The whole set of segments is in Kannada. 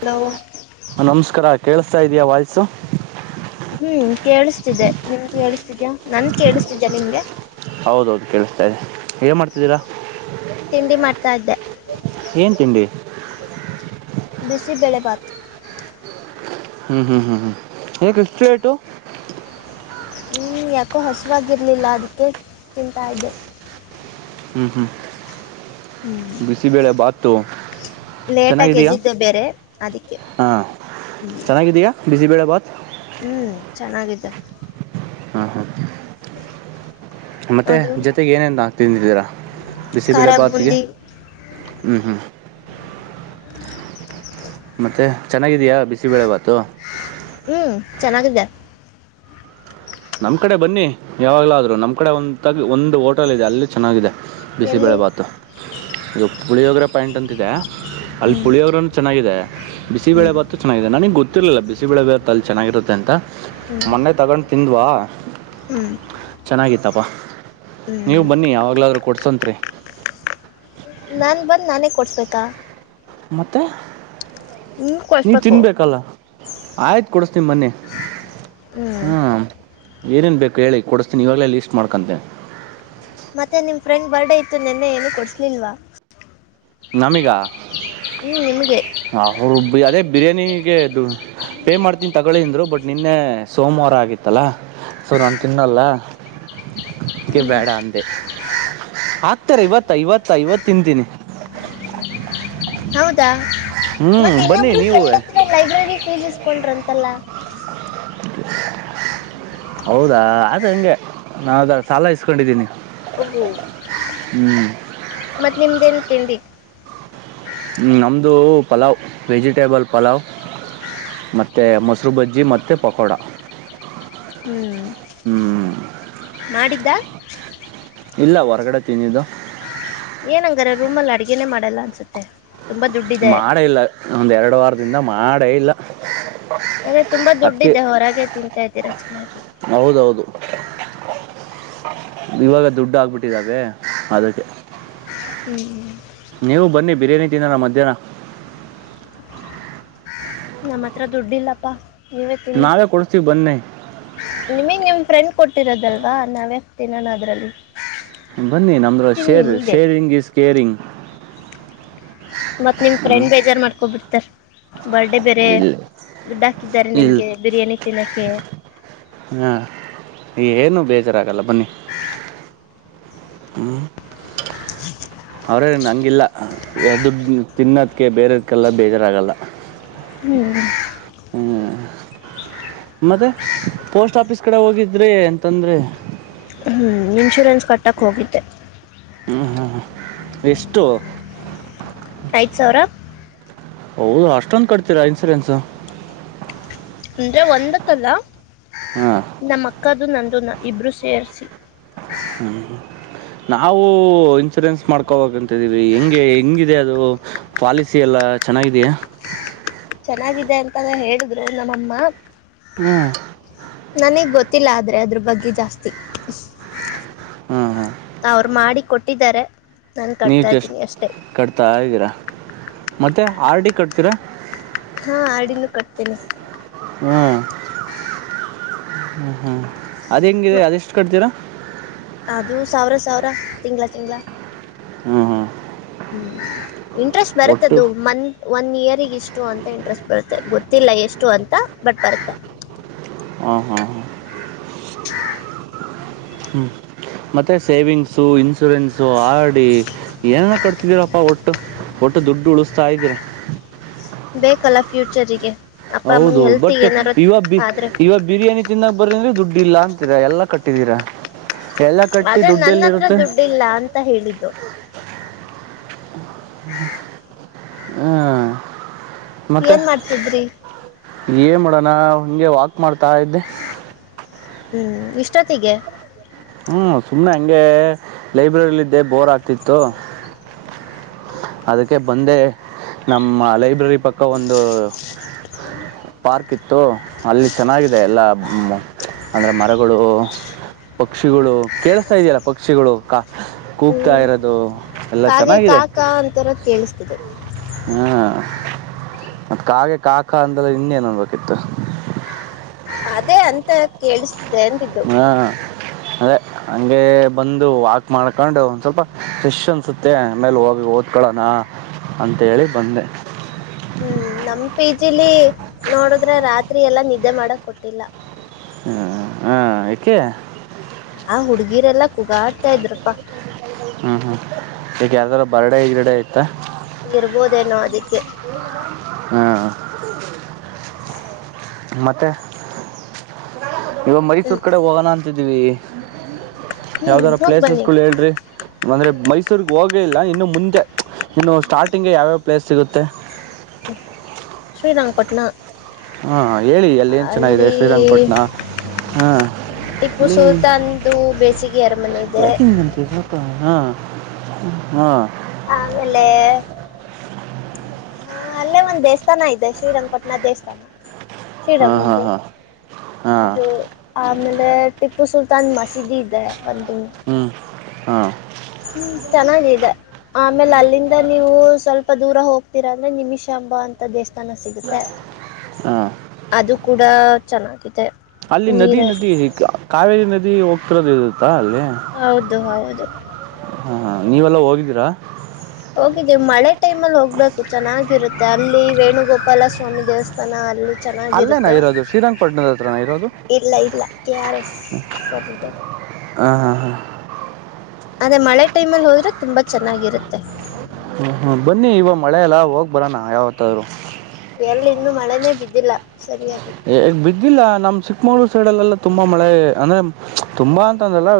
ಹಲೋ ನಮಸ್ಕಾರ ಕೇೇಳಿಸಸ್ತಾ ಇದಯಾ ವಾಯ್ಸು ಹ್ಮ್ ಕೇಳಿಸ್ತಿದ್ದೆ ನಿನ್ ಕೇಳಿಸ್ತಿದ್ಯಾ ನನ್ ಕೇಳಿಸ್ತಿದ್ಯಾ ನಿಮ್ಗೆ ಹೌದೌದು ಕೇಳಿಸ್ತಾದೆ ಏನು ಮಾಡ್ತಿದ್ದೀರಾ ತಿಂಡಿ ಮಾಡ್ತಾ ಇದ್ದೆ ಏನ್ ತಿಂಡಿ ಬಿಸಿ ಬೆಳೆ ಬಾತ್ ಹ್ಮ್ ಹ್ಮ್ ಹ್ಮ್ ಯಾಕೆ ಇಷ್ಟು ಲೇಟು ಹ್ಞೂ ಯಾಕೋ ಹಸುವಾಗಿರಲಿಲ್ಲ ಅದಕ್ಕೆ ತಿಂತ ಇ್ದದೆ ಹ್ಮ್ ಹ್ಮ್ ಹ್ಮ್ ಬಿಸಿಬೇಳೆ ಬಾತು ಲೇಟಾಗಿ ಚೆನ್ನಾಗಿದಯ ಎದ್ದಿದ್ದೆ ಬೇರೆ ಅದಕ್ಕೆ ಹಾ ಹ್ಮ್ ಚೆನ್ನಾಗಿದಯಾ ಬಿಸಿ ಬೇಳ ಬಾತ್ ಹ್ಮ್ ಚೆನ್ನಾಗಿದೆ ಹಾ ಹಾ ಹ ಮತ್ತು ಜೊತೆಗೆ ಏನೇನು ತಿಂದಿದ್ದೀರಾ ಖಾರ ಬಿಸಿಬೇಳೆ ಭಾತಿಗೆ ಬೂಂದಿ ಹ್ಞೂ ಹ್ಞೂ ಮತ್ ಚೆನ್ನಾಗಿದೆಯಾ ಬಿಸಿಬೇಳೆವಾತು ಹ್ಮ್ ಚೆನ್ನಾಗಿದೆ ನಮ್ಮ ಕಡೆ ಬನ್ನಿ ಯಾವಾಗಲಾದರೂ ನಮ್ಮ ಕಡೆ ಒಂತಾಗಿ ಒಂದು ಹೋಟೆಲ್ ಇದೆ ಅಲ್ಲಿ ಚೆನ್ನಾಗಿದೆ ಬಿಸಿಬಳೆ ಎಲ್ಲಿ ಭಾತು ಈಗ ಪುಳಿಯೋಗರ ಪಾಯಿಂಟ್ ಅಂತಿದೆ ಅಲ್ಲಿ ಹ್ಮ್ ಪುಳಿಯೋಗ್ರಂತ ಚೆನ್ನಾಗಿದೆ ಬಿಸಿಬಳೆ ಹ್ಮ್ ಬಾತು ಚೆನ್ನಾಗಿದೆ ನನಗೆ ಗೊತ್ತಿರಲಿಲ್ಲ ಬಿಸಿಬಳೆ ಭಾು ಅಲ್ಲಿ ಚೆನ್ನಾಗಿರುತ್ತೆ ಅಂತ ಹ್ಮ್ ಮೊನ್ನೆ ತಗೊಂಡು ತಿಂದುವಾ ಹ್ಮ್ ಚೆನ್ನಾಗಿತ್ತಪ್ಪ ನೀವು ಹ್ಮ್ ಬನ್ನಿ ಯಾವಾಗಲಾದ್ರೂ ಕೊಡ್ಸೋತ್ ರೀ ನಾನ್ ಬಂದ ನಾನೇ ಕೊಡ್ಸ್ಬೇಕಾ ಮತ್ತೆ ನೀನ್ ನೀ ಕೊಡಿಸ್ಬೇಕು ತಿನ್ಬೇಕಲ್ಲ ಆಯ್ತು ಕೊಡುಸ್ತೀನಿ ಬನ್ನಿ ಹ್ಮ್ ಏನೇನು ಬೇಕು ಕೊಸ್ತೀ ಇವಾಗಲೇ ಲಿಸ್ಟ್ ಮಾಡ್ಕಂತೆ ಮತ್ತೆ ನಿಮ್ಮ ಫ್ರೆಂಡ್ ಬರ್ಡೇ ಇತ್ತು ನಿನ್ನೆ ಏನುೂ ಕೊಡ್ಸ್ಲಿಲ್ವಾ ನಮಿಗ ಹ ನಿಮಗೆ [inaudible] ಹರು [unintelligible] ಅದೇ ಬಿರಿಯಾನಿಗೆದು ಪೇ ಮಾಡ್ತೀನಿ ತಗೊಳ್ಳಿಿಂದ್ರು ಬಟ್ ನಿನ್ನೆ ಸೋಮವಾರ ಆಗಿತ್ತಲ್ಲ ಸೊ ನಾನು ತಿನ್ನಲ್ಲ ಹ [unintelligible] ಅ ಬೇಡ ಅಂದೆ ಆಗ್ತಾರೆ ಇವತ್ತ ಐವತ್ತ ಐವತ್ತು ತಿಂತೀನಿ [inaudible] ಹೌದಾ ಹ್ಮ್ ಮತ್ತ ಬನ್ನಿ ಇನ್ನೊಬ್ಬರು ನೀವು ಫ್ರೆಂಡ್ ಹತ್ರ ಲೈಬ್ರರಿ ಫೀಸ್ ಇಸ್ಕೊಂಡ್ರ ಅಂತಲ್ಲಾ [inaudible] ಹೌದಾ ಅದ ಹಂಗೆ ನಾವದ [inaudible] ಸಾಲ ಇಸ್ಕೊಂಡಿದ್ದೀನಿ ಹ್ಞೂ [inaudible] ಮತ್ತತ್ ನಿಮ್ದೆನ್ ತಿಂಡಿ [inaudible] ನಮ್ಮದು ಪಲಾವ್ ವೆಜಿಟೇಬಲ್ ಪಲಾವ್ ಮತ್ತುತ್ತ ಮೊಸರು ಬಜ್ಜಿ ಮತ್ತು ಪಕೋಡ ಹ್ಮ್ ಹ್ಮ್ ಮಾಡಿದ್ದ ಇಲ್ಲ ಹೊರಗಡೆ ತನ್ನಿದ್ದು ಏನಂಗಾರ ರೂಮಲ್ಲಿ ಅಡ್ಗೆೇ ಮಾಡಲ್ಲ ಅನ್ಸುತ್ತೆ ತುಂಬ ದುಡ್ಡಿದೆ ಮಾಡೇ ಇಲ್ಲ ಒಂದುರಡು ವಾರದಿಂದ ಮಾಡೇ ಇಲ್ಲ ಅಂದ್ರೆ ತುಂಬಾ ಅದಕ್ಕೆ ದುಡ್ಡಿದೆ ಹೊರಗೆ ತಿಂತಾ ಇದ್ದೀರಾ ಚೆನ್ನಾಗಿ ಹೌದೌದು ಇವಾಗ ದುಡ್ಡು ಆಾಕ್ಬಿಟ್ಟಿದ್ದಾವೆ ಅದಕ್ಕೆ ಹ್ಞೂ ನೀವು ಬನ್ನಿ ಬಿರಿಯಾನಿ ತಿನ್ನೋಲ್ಲ ಮಧ್ಯಾಹ್ನ ನಮ್ಮ ಹತ್ರ ದುಡ್ಡಿಲ್ಲಪ್ಪಾ ನೀವೇ ತಿನ್ನಿ ನಾವೇ ಕೊಡಿಸ್ತೀವಿ ಬನ್ನಿ ನಿಮಗ್ ನಿಮ್ ಫ್ರೆಂಡ್ ಕೊಟ್ಟಿರೋದಲ್ವಾ ನಾವೆ ಹತ ನಾನ ಅದ್ರಲ್ಲಿ ಬನ್ನಿ ನಮ್ರ ಶೇರ್ ಶೇರಿಂಗ್ ಈಸ್ ಕೇರಿಂಗ್ ಮತ್ತತ್ ನಿಮ್ಫ್ರೆಂಡ್ ಬೇಜಾರ ಮಾಡ್ಕೋಬಿಡ್ತಾರ್ ಬರ್ಡೇ ಬೇರೆ ಇಲ್ಲ ದುಡ್ಡು ಹಾಕಿದ್ದಾರೆ ಇಲ್ ನಿಮ್ಗೆ ಬಿರಿಯಾನಿ ತಿನ್ನೋಕ್ಕೆಿ ಹಾಂ ಏನು ಬೇಜಾರಾಗಲ್ಲ ಬನ್ನಿ ಹಾ ಅವರೇ ನಂಗಿಲ್ಲ ಎದುಡು ತಿನ್ನೋದಕ್ಕೆ ಬೇರದಕ್ಕೆಲ್ಲ ಬೇಜಾರಾಗಲ್ಲ [unintelligible] ಹ್ಮ್ ಮತ್ತೆ ಪೋಸ್ಟ್ ಆಫೀಸ್ ಕಡೆ ಹೋಗಿದ್ರೆ ಅಂತಂದ್ರೆ ಹ್ಞೂ ಇನ್ಶೂರೆನ್ಸ್ ಕಟ್ಟಕ್ಕೆ ಹೋಗಿದ್ದೆ ಹ್ಮ್ ಹ್ಮ ಎಷ್ಟು ಐದು ಸಾವಿರ ಹೌದು ಅಷ್ಟೊಂದು ಕಟ್ತೀರಾ ಇನ್ಸೂರೆನ್ಸು ಅಂದ್ರೆ ಒಂದಕ್ಕಲ್ಲ ಹಾ ನಮ್ಮ ಅಕ್ಕದು ನಂದುನ್ನ ಇಬ್ರು ಸೇರಿಸಿ ಹ್ಮ್ ಹ್ಮ ನಾವವು ಇನ್ಸೂರೆನ್ಸ್ ಮಾಡ್ಕೋಂತಿದೀವಿ ಹೆಂಗೆ ಹೆಂಗಿದೆ ಅದು ಪಾಲಿಸಿ ಎಲ್ಲ ಚೆನ್ನಾಗಿದೆಯಾ ಚೆನ್ನಾಗಿದೆ ಅಂತಾನ ಹೇಳಿದ್ರು ನಮ್ಮಮ್ಮ ಹ್ಮ್ ನನಗ್ ಗೊತ್ತಿಲ್ಲ ಆದ್ರೆ ಅದ್ರ ಬಗ್ಗೆ ಜಾಸ್ತಿ ಹಾಂ ಹಾಂ ಅವ್ರು ಮಾಡಿ ಕೊಟ್ಟಿದ್ದಾರೆ ನಾನು ತಂದ ನೀವು ಕಟ್ತಾ ಜಸ್ಟ್ ಇದ್ದೀನಿ ಅಷ್ಟೇ ಕಟ್ತಾ ಇದ್ದೀರಾ ಮತ್ತೆ ಆರ್ ಡಿ ಕಟ್ತೀರಾ ಹಾ ಆರ್ ಡಿ ನು ಕಟ್ತೇನೀ ಹ್ಮ್ ಹ್ಮ್ ಅದ್ ಹೆಂಗೆ ಮ- ಅದೆಷ್ಟು ಕಟ್ತೀರಾ ಅದು ಸಾವಿರ ಸಾವಿರ ತಿಂಗಳ ತಿಂಗಳ ಹಾ ಹಾ ಹ್ಮ್ ಇಂಟ್ರೆಸ್ಟ್ ಒಟ್ಟು ಬರುತ್ತದು ಮನ್ ಒನ್ ಇಯರಿಗೆಷ್ಟು ಅಂತ ಇಂಟ್ರೆಸ್ಟ್ ಬರುತ್ತೆ ಗೊತ್ತಿಲ್ಲ ಎಷ್ಟು ಅಂತ ಬಟ್ ಬರುತ್ತೆ ಹ ಹಾ ಹಾ ಹ್ಞೂ ಮತ್ತೆ ಸೇವಿಂಗ್ಸು ಇನ್ಶೂರೆನ್ಸು ಆರ್ ಡಿ ಏನನ ಕಟ್ತಿದೀರಪ್ಪಾ ಒಟ್ಟು ಒಟ್ಟು ದುಡ್ಡು ಉಳಸ್ತಾ ಇದ್ದೀರಾ. ಬೇಕಲ್ಲ ಫ್ಯೂಚರಿಗೆ ಅಪ್ಪ ಹೌದು ಅಮ್ಮಂಗೆ ಬಟ್ ಹೆಲ್ತಿಗೆ ಏನಾರ ಇವಾಗ ಬಿ ಆದರೆ ಇವ ಬಿರಿಯಾನಿ ತಿನ್ನಾಕ ಬರೀಂದ್ರೆ ದುಡ್ ಇಲ್ಲ ಅಂತಿರ ಎಲ್ಲಾ ಕಟ್ಟಿದೀರ ಎಲ್ಲಾ ಕಟ್ಟಿ ಅದೇ ದುಡ್ಡು ನನ್ನ ಎಲ್ಲಿ ಹತ್ರ ಇರುತ್ತೆ. ದುಡ್ಡಿಲ್ಲ ಅಂತ ಹೇಳಿದ್ದು ಹ್ಮ್ ಏನು ಮಾಡ್ತಿದ್ರಿ ಏನು ಮಾಡಣ ಹಂಗೆ ವಾಕ್ ಮಾಡ್ತ ಇದ್ದೆ. ಹ್ಮ್ ಇಷ್ಟೊತ್ತಿಗೆ ಹ್ಞ ಸುಮ್ಮನೆ ಹಂಗೆ ಲೈಬ್ರರಿಲ್ಲಿದ್ದೇ ಬೋರ್ ಆಗ್ತಿತ್ತು ಅದಕ್ಕೆ ಬಂದೆ ನಮ್ಮ ಲೈಬ್ರರಿ ಪಕ್ಕ ಒಂದು ಪಾರ್ಕ್ ಇತ್ತು ಅಲ್ಲಿ ಚೆನ್ನಾಗಿದೆ ಎಲ್ಲಾ ಮ ಅಂದರೆ ಮರಗಳು ಪಕ್ಷಿಗಳು ಕೆಳಸತಾ ಇದಿಯಾ ಪಕ್ಷಿಗಳು ಕಾ ಕೂಗ್ತಾ ಹ್ಮ್ ಇರೋದು ಎಲ್ಲ ಕಾಗೆ ಕಾ ಚೆನ್ನಾಗಿದೆ. ಕಾ ಅಂತರ ಕೇಳಿಸ್ತಿದೆ. ಹ್ಮ್ ಮತ್ ಕಾಗೆ ಕಾಕ ಅಂದಲ್ಲ ಇನ್ನೇನ್ಡ್ಬೇಕಿತ್ತು. ಅದೇ ಅಂತ ಕೇಳಸ [inaudible] ಹಾಂ ಅದೇ ಹಂಗೆ ಬಂದು ವಾಕ್ ಮಾಡ್ಕೊಂಡು ಒಂದ್ ಸ್ವಲ್ಪ ಫ್ರೆಶ್ ಅನ್ಸುತ್ತೆ ಆಮೇಲೆ ಹೋಗಿ ಓದಕಳನ್ ಅಂತೇಳಿ ಬಂದೆ ಹ್ಮ ನಮ್ ಪಿ ಜಿಲಿ ನೋಡದ್ರೆ ರಾತ್ರಿ ಎಲ್ಲಾ ನಿದ್ದೆ ಮಾಡಕ್ ಕೊಟ್ಟಿಲ್ಲ. ಹ ಹಾ ಯಾಕೆ ಆ ಹುಡುಗೀರೆಲ್ಲ ಕೂಗಾಡ್ತಾ ಇದ್ರಪ್ಪಾ ಹ್ಮ್ ಹ್ಮ್ ಈಗ ಯಾರದಾರ ಬರ್ಡೆ ಈ್ರಡೆ ಇತ್ತ ಇರ್ಬೋದೇನೋ ಅದಕ್ಕೆ ಹ್ಮ್ ಮತ್ತೆ ಇವಾಗ ಮೈಸೂರು ಹ್ಮ್ ಕಡೆ ಹೋಗೋಣ ಅಂತಿದ್ದೀವಿ. ಹ್ಮ್ ಯಾವ್ದಾರ ಹೋಗ್ ಪ್ಲೇಸಸ್ ಬನ್ನಿ ಗಳು ಹೇಳ್ರಿ ಅಂದ್ರೆ ಮೈಸೂರ್ಗ್ ಹೋಗ ಇಲ್ಲ ಇನ್ನು ಮುಂಂದೆ ಇನ್ನು ಸ್ಟಾರ್ಟಿಂಗ್ಗೆ ಯಾವ್ಯಾವ ಪ್ಲೇಸ್ ಸಿಗುತ್ತೆ. ಶ್ರೀರಂಗಪಟ್ನಾ ಹಾ ಹೇಳಿ ಎಲ್ಲಿ ಏನ ಚೆನ್ನಾಗಿದೆ ಶ್ರೀರಂಗಪಟ್ಟಣ ಹಾ ಟಿಪ್ಪು ಹ ಸುಲ್ತಾನ್ದು ಬೇಸಿಗೆ ಅರಮನೆ ಇದೆ [unintelligible] ಹಾಂ ಹಾಂ ಆಮೇಲೆ ಹ ಅಲ್ಲೇ ಒಂದ್ ದೇವಸ್ಥಾನ ಇದೆ ಶ್ರೀರಂಗಪಟ್ಟಣ ದೇವಸ್ಥಾನ ಶೀ ಹಾಂ ರಂಗುಂಧು ಹಾಂ ಹಾಂ ಹಾಂ ಅದು ಆಮೇಲೆ ಟಿಪ್ಪು ಸುಲ್ತಾನ್ ಮಸೀದಿ ಇದೆ ಒಂದು ಹ್ಮ್ ಹ್ಮ್ ಚೆನ್ನಾಗಿದೆ ಆಮೇಲೆ ಅಲ್ಲಿಂದ ನೀವು ಸ್ವಲ್ಪ ದೂರ ಹೋಗ್ತೀರ ಅಂದ್ರೆ ನಿಮಿಷಾಂಬ ಅಂತ ದೇವಸ್ಥಾನ ಸಿಗುತ್ತೆ ಹಾಂ ಅದು ಕೂಡ ಚೆನ್ನಾಗಿದೆ ಅಲ್ಲಿ ನದಿ ನದಿ ನೀರಿರುತ್ತೆ ಕ ಕಾವೇರಿ ನದಿ ಹೋಗ್ತಿರೋದ ಇರುತ್ತಾ ಅಲ್ಲಿ ಹೌದು ಹೌದು ಹಾ ಹಾ ನೀವೆಲ್ಲಾ ಹೋಗಿದ್ದೀರಾ ಹೋಗಿದ್ದೀವಿ ಮಳೆ ಟೈಮಲ್ಲಿ ಹೋಗ್ಬೇಕು ಚೆನ್ನಾಗಿರುತ್ತೆ ಅಲ್ಲಿ ವೇಣುಗೋಪಾಲ ಸ್ವಾಮಿ ದೇವಸ್ಥಾನ ಅಲ್ಲಿ ಅಲ್ಲೇನಾ ಚೆನ್ನಾಗಿರುತ್ತೆ ಇರೋದು ಶ್ರೀರಂಗಪಟ್ಟಣದ ಹತ್ರನಾ ಇರೋದು ಇಲ್ಲ ಇಲ್ಲ ಕೆ ಆರ್ ಎಸ್ ಸರಿಬೈ ಹಾ ಹಾ ಅದೇ ಮಳೆ ಟೈಮಲ್ಲಿ ಹೋದ್ರೆ ತುಂಬಾ ಚೆನ್ನಾಗಿರುತ್ತೆ ಹ್ಮ ಹ್ಮ್ ಬನ್ನಿ ಇವ ಮಳೆ ಎಲ್ಲಾ ಹೋಗ್ ಬರ ನಾ ಯಾವತ್ತಾದರು ಎಲ್ಲಿ ಇನ್ನುೂ ಮಳೆನೇ ಬಿದ್ದಿಲ್ಲ ಸರಿಯಾಗಿ ಎ ಬಿದ್ದಿಲ್ಲ ನಮ್ಮ್ ಚಿಕ್ಕಮಗ್್ಳೂರು ಸೈಡ್ಲ್ಲೆಲ್ಲ ತುಂಬಾ ಮಳೆ ಅಂದ್ರೆ ತುಂಬಾ ಅಂತ ಅಂದ್ರಲ್ಲ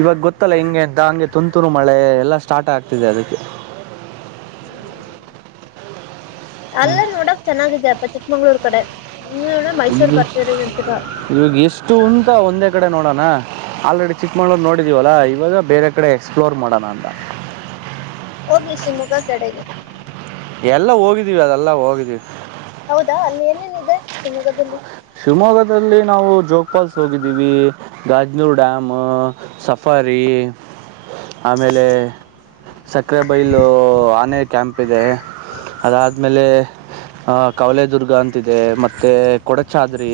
ಇವಾಗ ಗೊತ್ತಲ್ಲ ಹಿಂಗೆ ಎಂತ ಹಂಗೆ ತುಂತುರು ಮಳೆ ಎಲ್ಲಾ ಸ್ಟಾರ್ಟ್ ಆಗ್ತಿದೆ ಅದಕ್ಕೆ ಹ್ಮ್ ಅಲ್ಲೇ ನೋಡಕ್ ಚೆನ್ನಾಗಿದ್ಯಪ್ಪ ಚಿಕ್ಕಮಂಗ್ಳೂರ್ ಕಡೆ [unintelligible] ಮೈಸೂರು ಇಲ್ಲಿ ಬರ್ತರಂತ ಇವಾಗ ಎಷ್ಟುಉಂತಾ ಒಂದೇ ಕಡೆ ನೋಡಣ ಆಲ್ರೆಡಿ ಚಿಕ್ಕಮ್ಳೂರ್ ನೋಡಿದಿವಲ್ಲ ಇವಾಗ ಬೇರೆ ಕಡೆ ಎಕ್ಸ್ಪ್ಲೋರ್ ಮಾಡಣ ಅಂತ ಹೋಗಿ ಶಿವಮೊಗ್ಗ ಕಡೆಗೆ ಎಲ್ಲ ಹೋಗಿದ್ವಿ ಅದೆಲ್ಲ ಹೋಗಿದೀವಿ ಹೌದಾ ಅಲ್ಲಿ ಏನೇನಿದೆ ಶಿವಮೊಗ್ಗದಲ್ಲಿ ಶಿವಮೊಗ್ಗದಲ್ಲಿ ನಾವು ಜೋಗ ಪಾಲ್ಸ್ ಹೋಗಿದ್ದೀವಿ ಗಾಜ, ನೂರು ಡ್ಯಾಮ್ ಸಫಾರಿ ಆಮೇಲೆ, ಸಕ್ಕರೆ ಬೈಲು ಆನೆ ಕ್ಯಾಂಪ್ ಇದೆ. ಅದಾದ್ಮೇಲೆ ಅ ಕವಲೆದುರ್ಗ ಅಂತಿದೆ ಮತ್ತೆ ಕೊಡ, ಅರಿ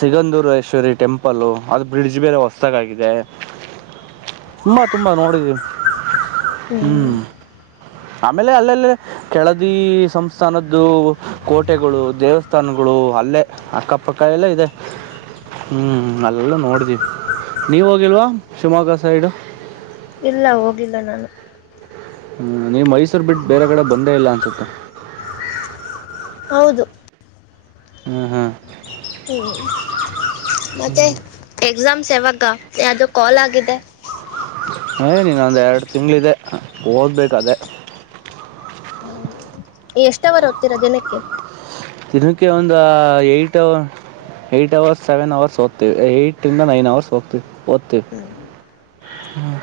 ಸಿಗಂಧೂರೇಶ್ವರಿ ಟೆಂಪಲ್ಲ ಅದು ಬ್ರಿಡ್ಜ್ ಬೇರೆ ಹೊಸತಾಗಾಗಿದೆ. ತುಂಬಾ ತುಂಬಾ ನೋಡಿದಿವಿ ಹ್ಮ್ ಆಮೇಲೆ ಅಲ್ಲೆಲ್ಲ, ಕೆಳದಿ ಸಂಸ್ಥಾನದ್ದು ಕೋಟೆಗಳು ದೇವಸ್ಥಾನ ಗಳು ಅಲ್ಲೇ ಅಕ್ಕಪಕ್ಕ ಎಲ್ಲ ಇದೆ. ಹ್ಮ್ ಅಲ್ಲಲ್ಲ ನೋಡ್ದಿ ನೀವ ಹೋಗಿಲ್ವಾ ಶಿವಮೊಗ್ಗ ಸೈಡ್, ಇಲ್ಲ ಹೋಗಿಲ್ಲ ನಾನು ಹ್ಮ ನೀವು ಮೈಸೂರ್ ಬಿಟ್ಟು ಬೇರೆ ಕಡೆ ಬಂದೇ ಇಲ್ಲ ಅನ್ಸುತ್ತೆ ಹೌದು ಹ್ಮ್ ಹ್ಮ್ ಹ್ಮ ಮತ್ತೆ ಎಕ್ಸಾಮ್ಸ್ ಯಾವಾಗ ಯಾವುದು ಕಾಲ್ ಆಗಿದೆ ಏ ನೀನ್ನೊಂದು ಎರಡು ತಿಂಗಳಿದೆ ಓದ್ಬೇಕು ಅದೇ ಎಷ್ಟವರ ಓದ್ತೀರಾ ದಿನಕ್ಕೆ, ದಿನಕ್ಕೆ ಒಂದು ಏಟ್ ಅ ಏಟ್ ಹ ಅವರ್ಸ್ ಸೆವೆನ್ ಅವರ್ಸ್ ಓದ್ತೀವಿ ಏಟ್ಂದ ನೈನ್ ಅವರ್ ಓದ್ತೀವಿ ಓದ್ತೀವಿ, ಹ್ಮ್ ಹ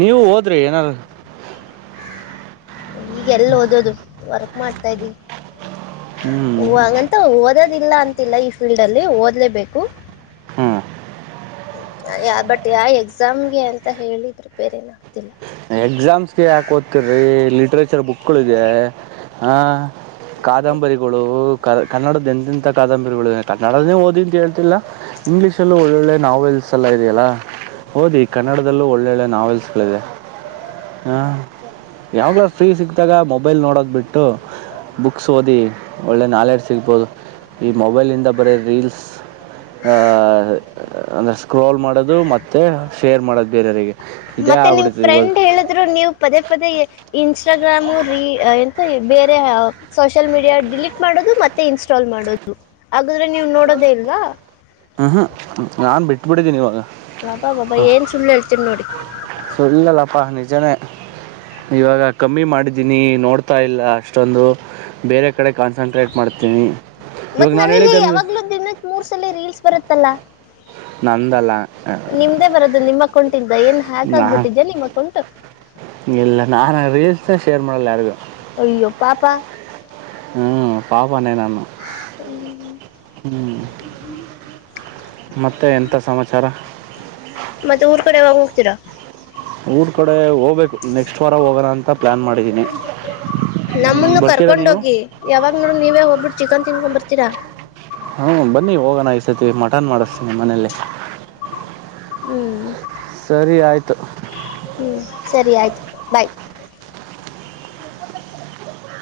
ನೀವು ಹೋದ್ರಿ ಏನಾರ, ಈಗೆ ಎಲ್ಲ ಓದೋದು ವರ್ಕ್ ಮಾಡ್ತಾ ಇದ್ದೀ ಹ್ಞೂ ಹೂಂಗಂತ, ಓದೋದಿಲ್ಲ ಅಂತಿಲ್ಲ ಈ ಫೀಲ್ಡ್ ಅಲ್ಲಿ ಓದ್ಲೇಬೇಕು. ಹ್ಮ್ ಬಟ್ ಯಾವ ಎಕ್ಸಾಮ್ಗೆ ಅಂತ ಹೇಳಿ ಪ್ರಿಪೇರ್ ಏನುಾಗಗ್ತಿಲ್ಲ. ಎಕ್ಸಾಮ್ಸ್ಗೆ ಯಾಕೆ ಓದ್ತಿರೀ ಲಿಟ್ರೇಚರ್ ಬುಕ್ಗಳಿದೆ ಹಾ, ಕಾದಂಬರಿಗಳು ಕ ಕನ್ನಡದ ಎಂತಂಥ ಕಾದಂಬರಿಗಳು ಕನ್ನಡನೇ ಓದಿ ಅಂತ ಹೇಳ್ತಿಲ್ಲ. ಇಂಗ್ಲಿಷ್ಲ್ ಒಳ್ಳೊಳ್ಳೆ ನಾವೆಲ್ಸ್ ಎಲ್ಲ ಇದೆಯಲ್ಲಾ ಹಓದಿ ಕನ್ನಡದಲ್ಲೂ ಒಳ್ಳೊಳ್ಳೆ ನಾವೆಲ್ಸ್ಗಳಿದೆ. ಹಾ ಯಾವಾಗಲ ಫ್ರೀ ಸಿಗಿದಾಗ ಮೊಬೈಲ್ ನೋಡೋದು ಬಿಟ್ಟು, ಬುಕ್ಸ್ ಓದಿ ಒಳ್ಳೆ ನಾಲೆಡ್ಜ್ ಸಿಗ್ಬೋದು. ಈ ಮೊಬೈಲಿಂದ ಬರೀ ರೀಲ್ಸ್ ಅಂದರೆ ಸ್ಕ್ರೋಲ್ ಮಾಡೋದು ಮತ್ತೆ ಶೇರ್ ಮಾಡೋದು ಬೇರೆಯವರಿಗೆ, ಇದೇ ಮತ್ತೆ ನಿಮ್ ಆಗ್ಬಿಡುತ್ತೆ ಇವಾಗ ದ್ರೂ ನೀವು ಪದೇ ಪದೇ ಇನ್ಸ್ಟಾಗ್ರಾಮು ರೀ ಎಂತ ಬೇರೆ, ಸೋಷಿಯಲ್ ಮೀಡಿಯಾ ಡಿಲೀಟ್ ಮಾಡೋದು ಮತ್ತೆ ಇನ್ಸ್ಟಾಲ್ ಮಾಡೋದು ಹಾಗಾದ್ರೆ ನೀವ್ ನೋಡೋದೇ ಇಲ್ವಾ. ಹ್ಮ್ ಹ್ಮ್ ನಾನ್ ಬಿಟ್ಟಟ್ಬಿಡಿದ್ದೀನಿ ಇವಾಗ ಲಬಾ ಬಾಬ ಏನ್ ಸುಳ್ಳ ಹೇಳ್ತೀರಿ ನೋಡಿ. ಸುಳ್ಳಲ್ಲಪ್ಪ ನಿಜನೇ. ಇವಾಗ ಕಮ್ಮಿ ಮಾಡಿದ್ದೀನಿ ನೋಡ್ತಾ ಇಲ್ಲ ಅಷ್ಟೊಂದು, ಬೇರೆ ಕಡೆ ಕಾನ್ಸಂಟ್ರೇಟ್ ಮಾಡ್ತೀವಿ. ಮತ್ ನನಗೆ ಯಾವಾಗ್ಲೂ ದಿನಕ್ಕೆ ಮೂರ್ ಸಲ ರೀಲ್ಸ್ ಬರುತ್ತಲ್ಲಾ. ನಂದಲ್ಲ ನಿಮ್ದೇ ಬರೋದು ನಿಮ್ಮ ಅಕ್ಕೌಂಟಿಂದ ಏನ್ ಹ್ಯಾಕ್ ನಾ ಆಗ್ಬಿಟ್ಟಿದ್ಯಾ ನಿಮ್ಮ ಅಕೌಂಟ್, ಇಲ್ಲ ನಾನ ರೀಲ್ಸ್ ಶೇರ್ ಮಾಡಲ್ಲ ಯಾರಿಗೂ ಅಯ್ಯೋ ಪಾಪಾ ಹ್ಮ್ ಪಾಪನ್ನೇನಾನು ಹ್ಮ್ ಮತ್ತೆ ಎಂಥ ಸಮಾಚಾರ, ಮತ್ತೆ ಊರ್ ಕಡೆ ಯವಾಗ ಹೋಗ್ತೀರಾ ಊರ ಕಡೆ ಹೋಗ್ಬೇಕು ನೆಕ್ಸ್ಟ್ ವಾರ ಹೋಗೋಣ ಅಂತ ಪ್ಲ್ಯಾನ್ ಮಾಡಿದ್ದೀನಿ ಹ್ಮ್, ನಮ್ಮನ್ನು ಬರ್ತೀರಾ ನೀವು ಕರ್ಕೊಂಡೋಗಿ ಯಾವಾಗ ನೋಡ ನೀವೇ ಹೋಗ್ಬಿಟ್ಟು ಚಿಕನ್ ತಿನ್ಕೊಂಡ್ ಬರ್ತೀರಾ ಹ್ಮ್ ಬನ್ನಿ ಹೋಗಣಾಗ್ಸತಿ ಮಠಾನ್ ಮಾಡಿಸ್ತೀನಿ ಮನೇೆಯಲ್ಲಿ ಹ್ಮ್ ಸರಿ ಆಯಿತು ಹ್ಮ್ ಸರಿ ಆಯ್ತು ಬಾಯ್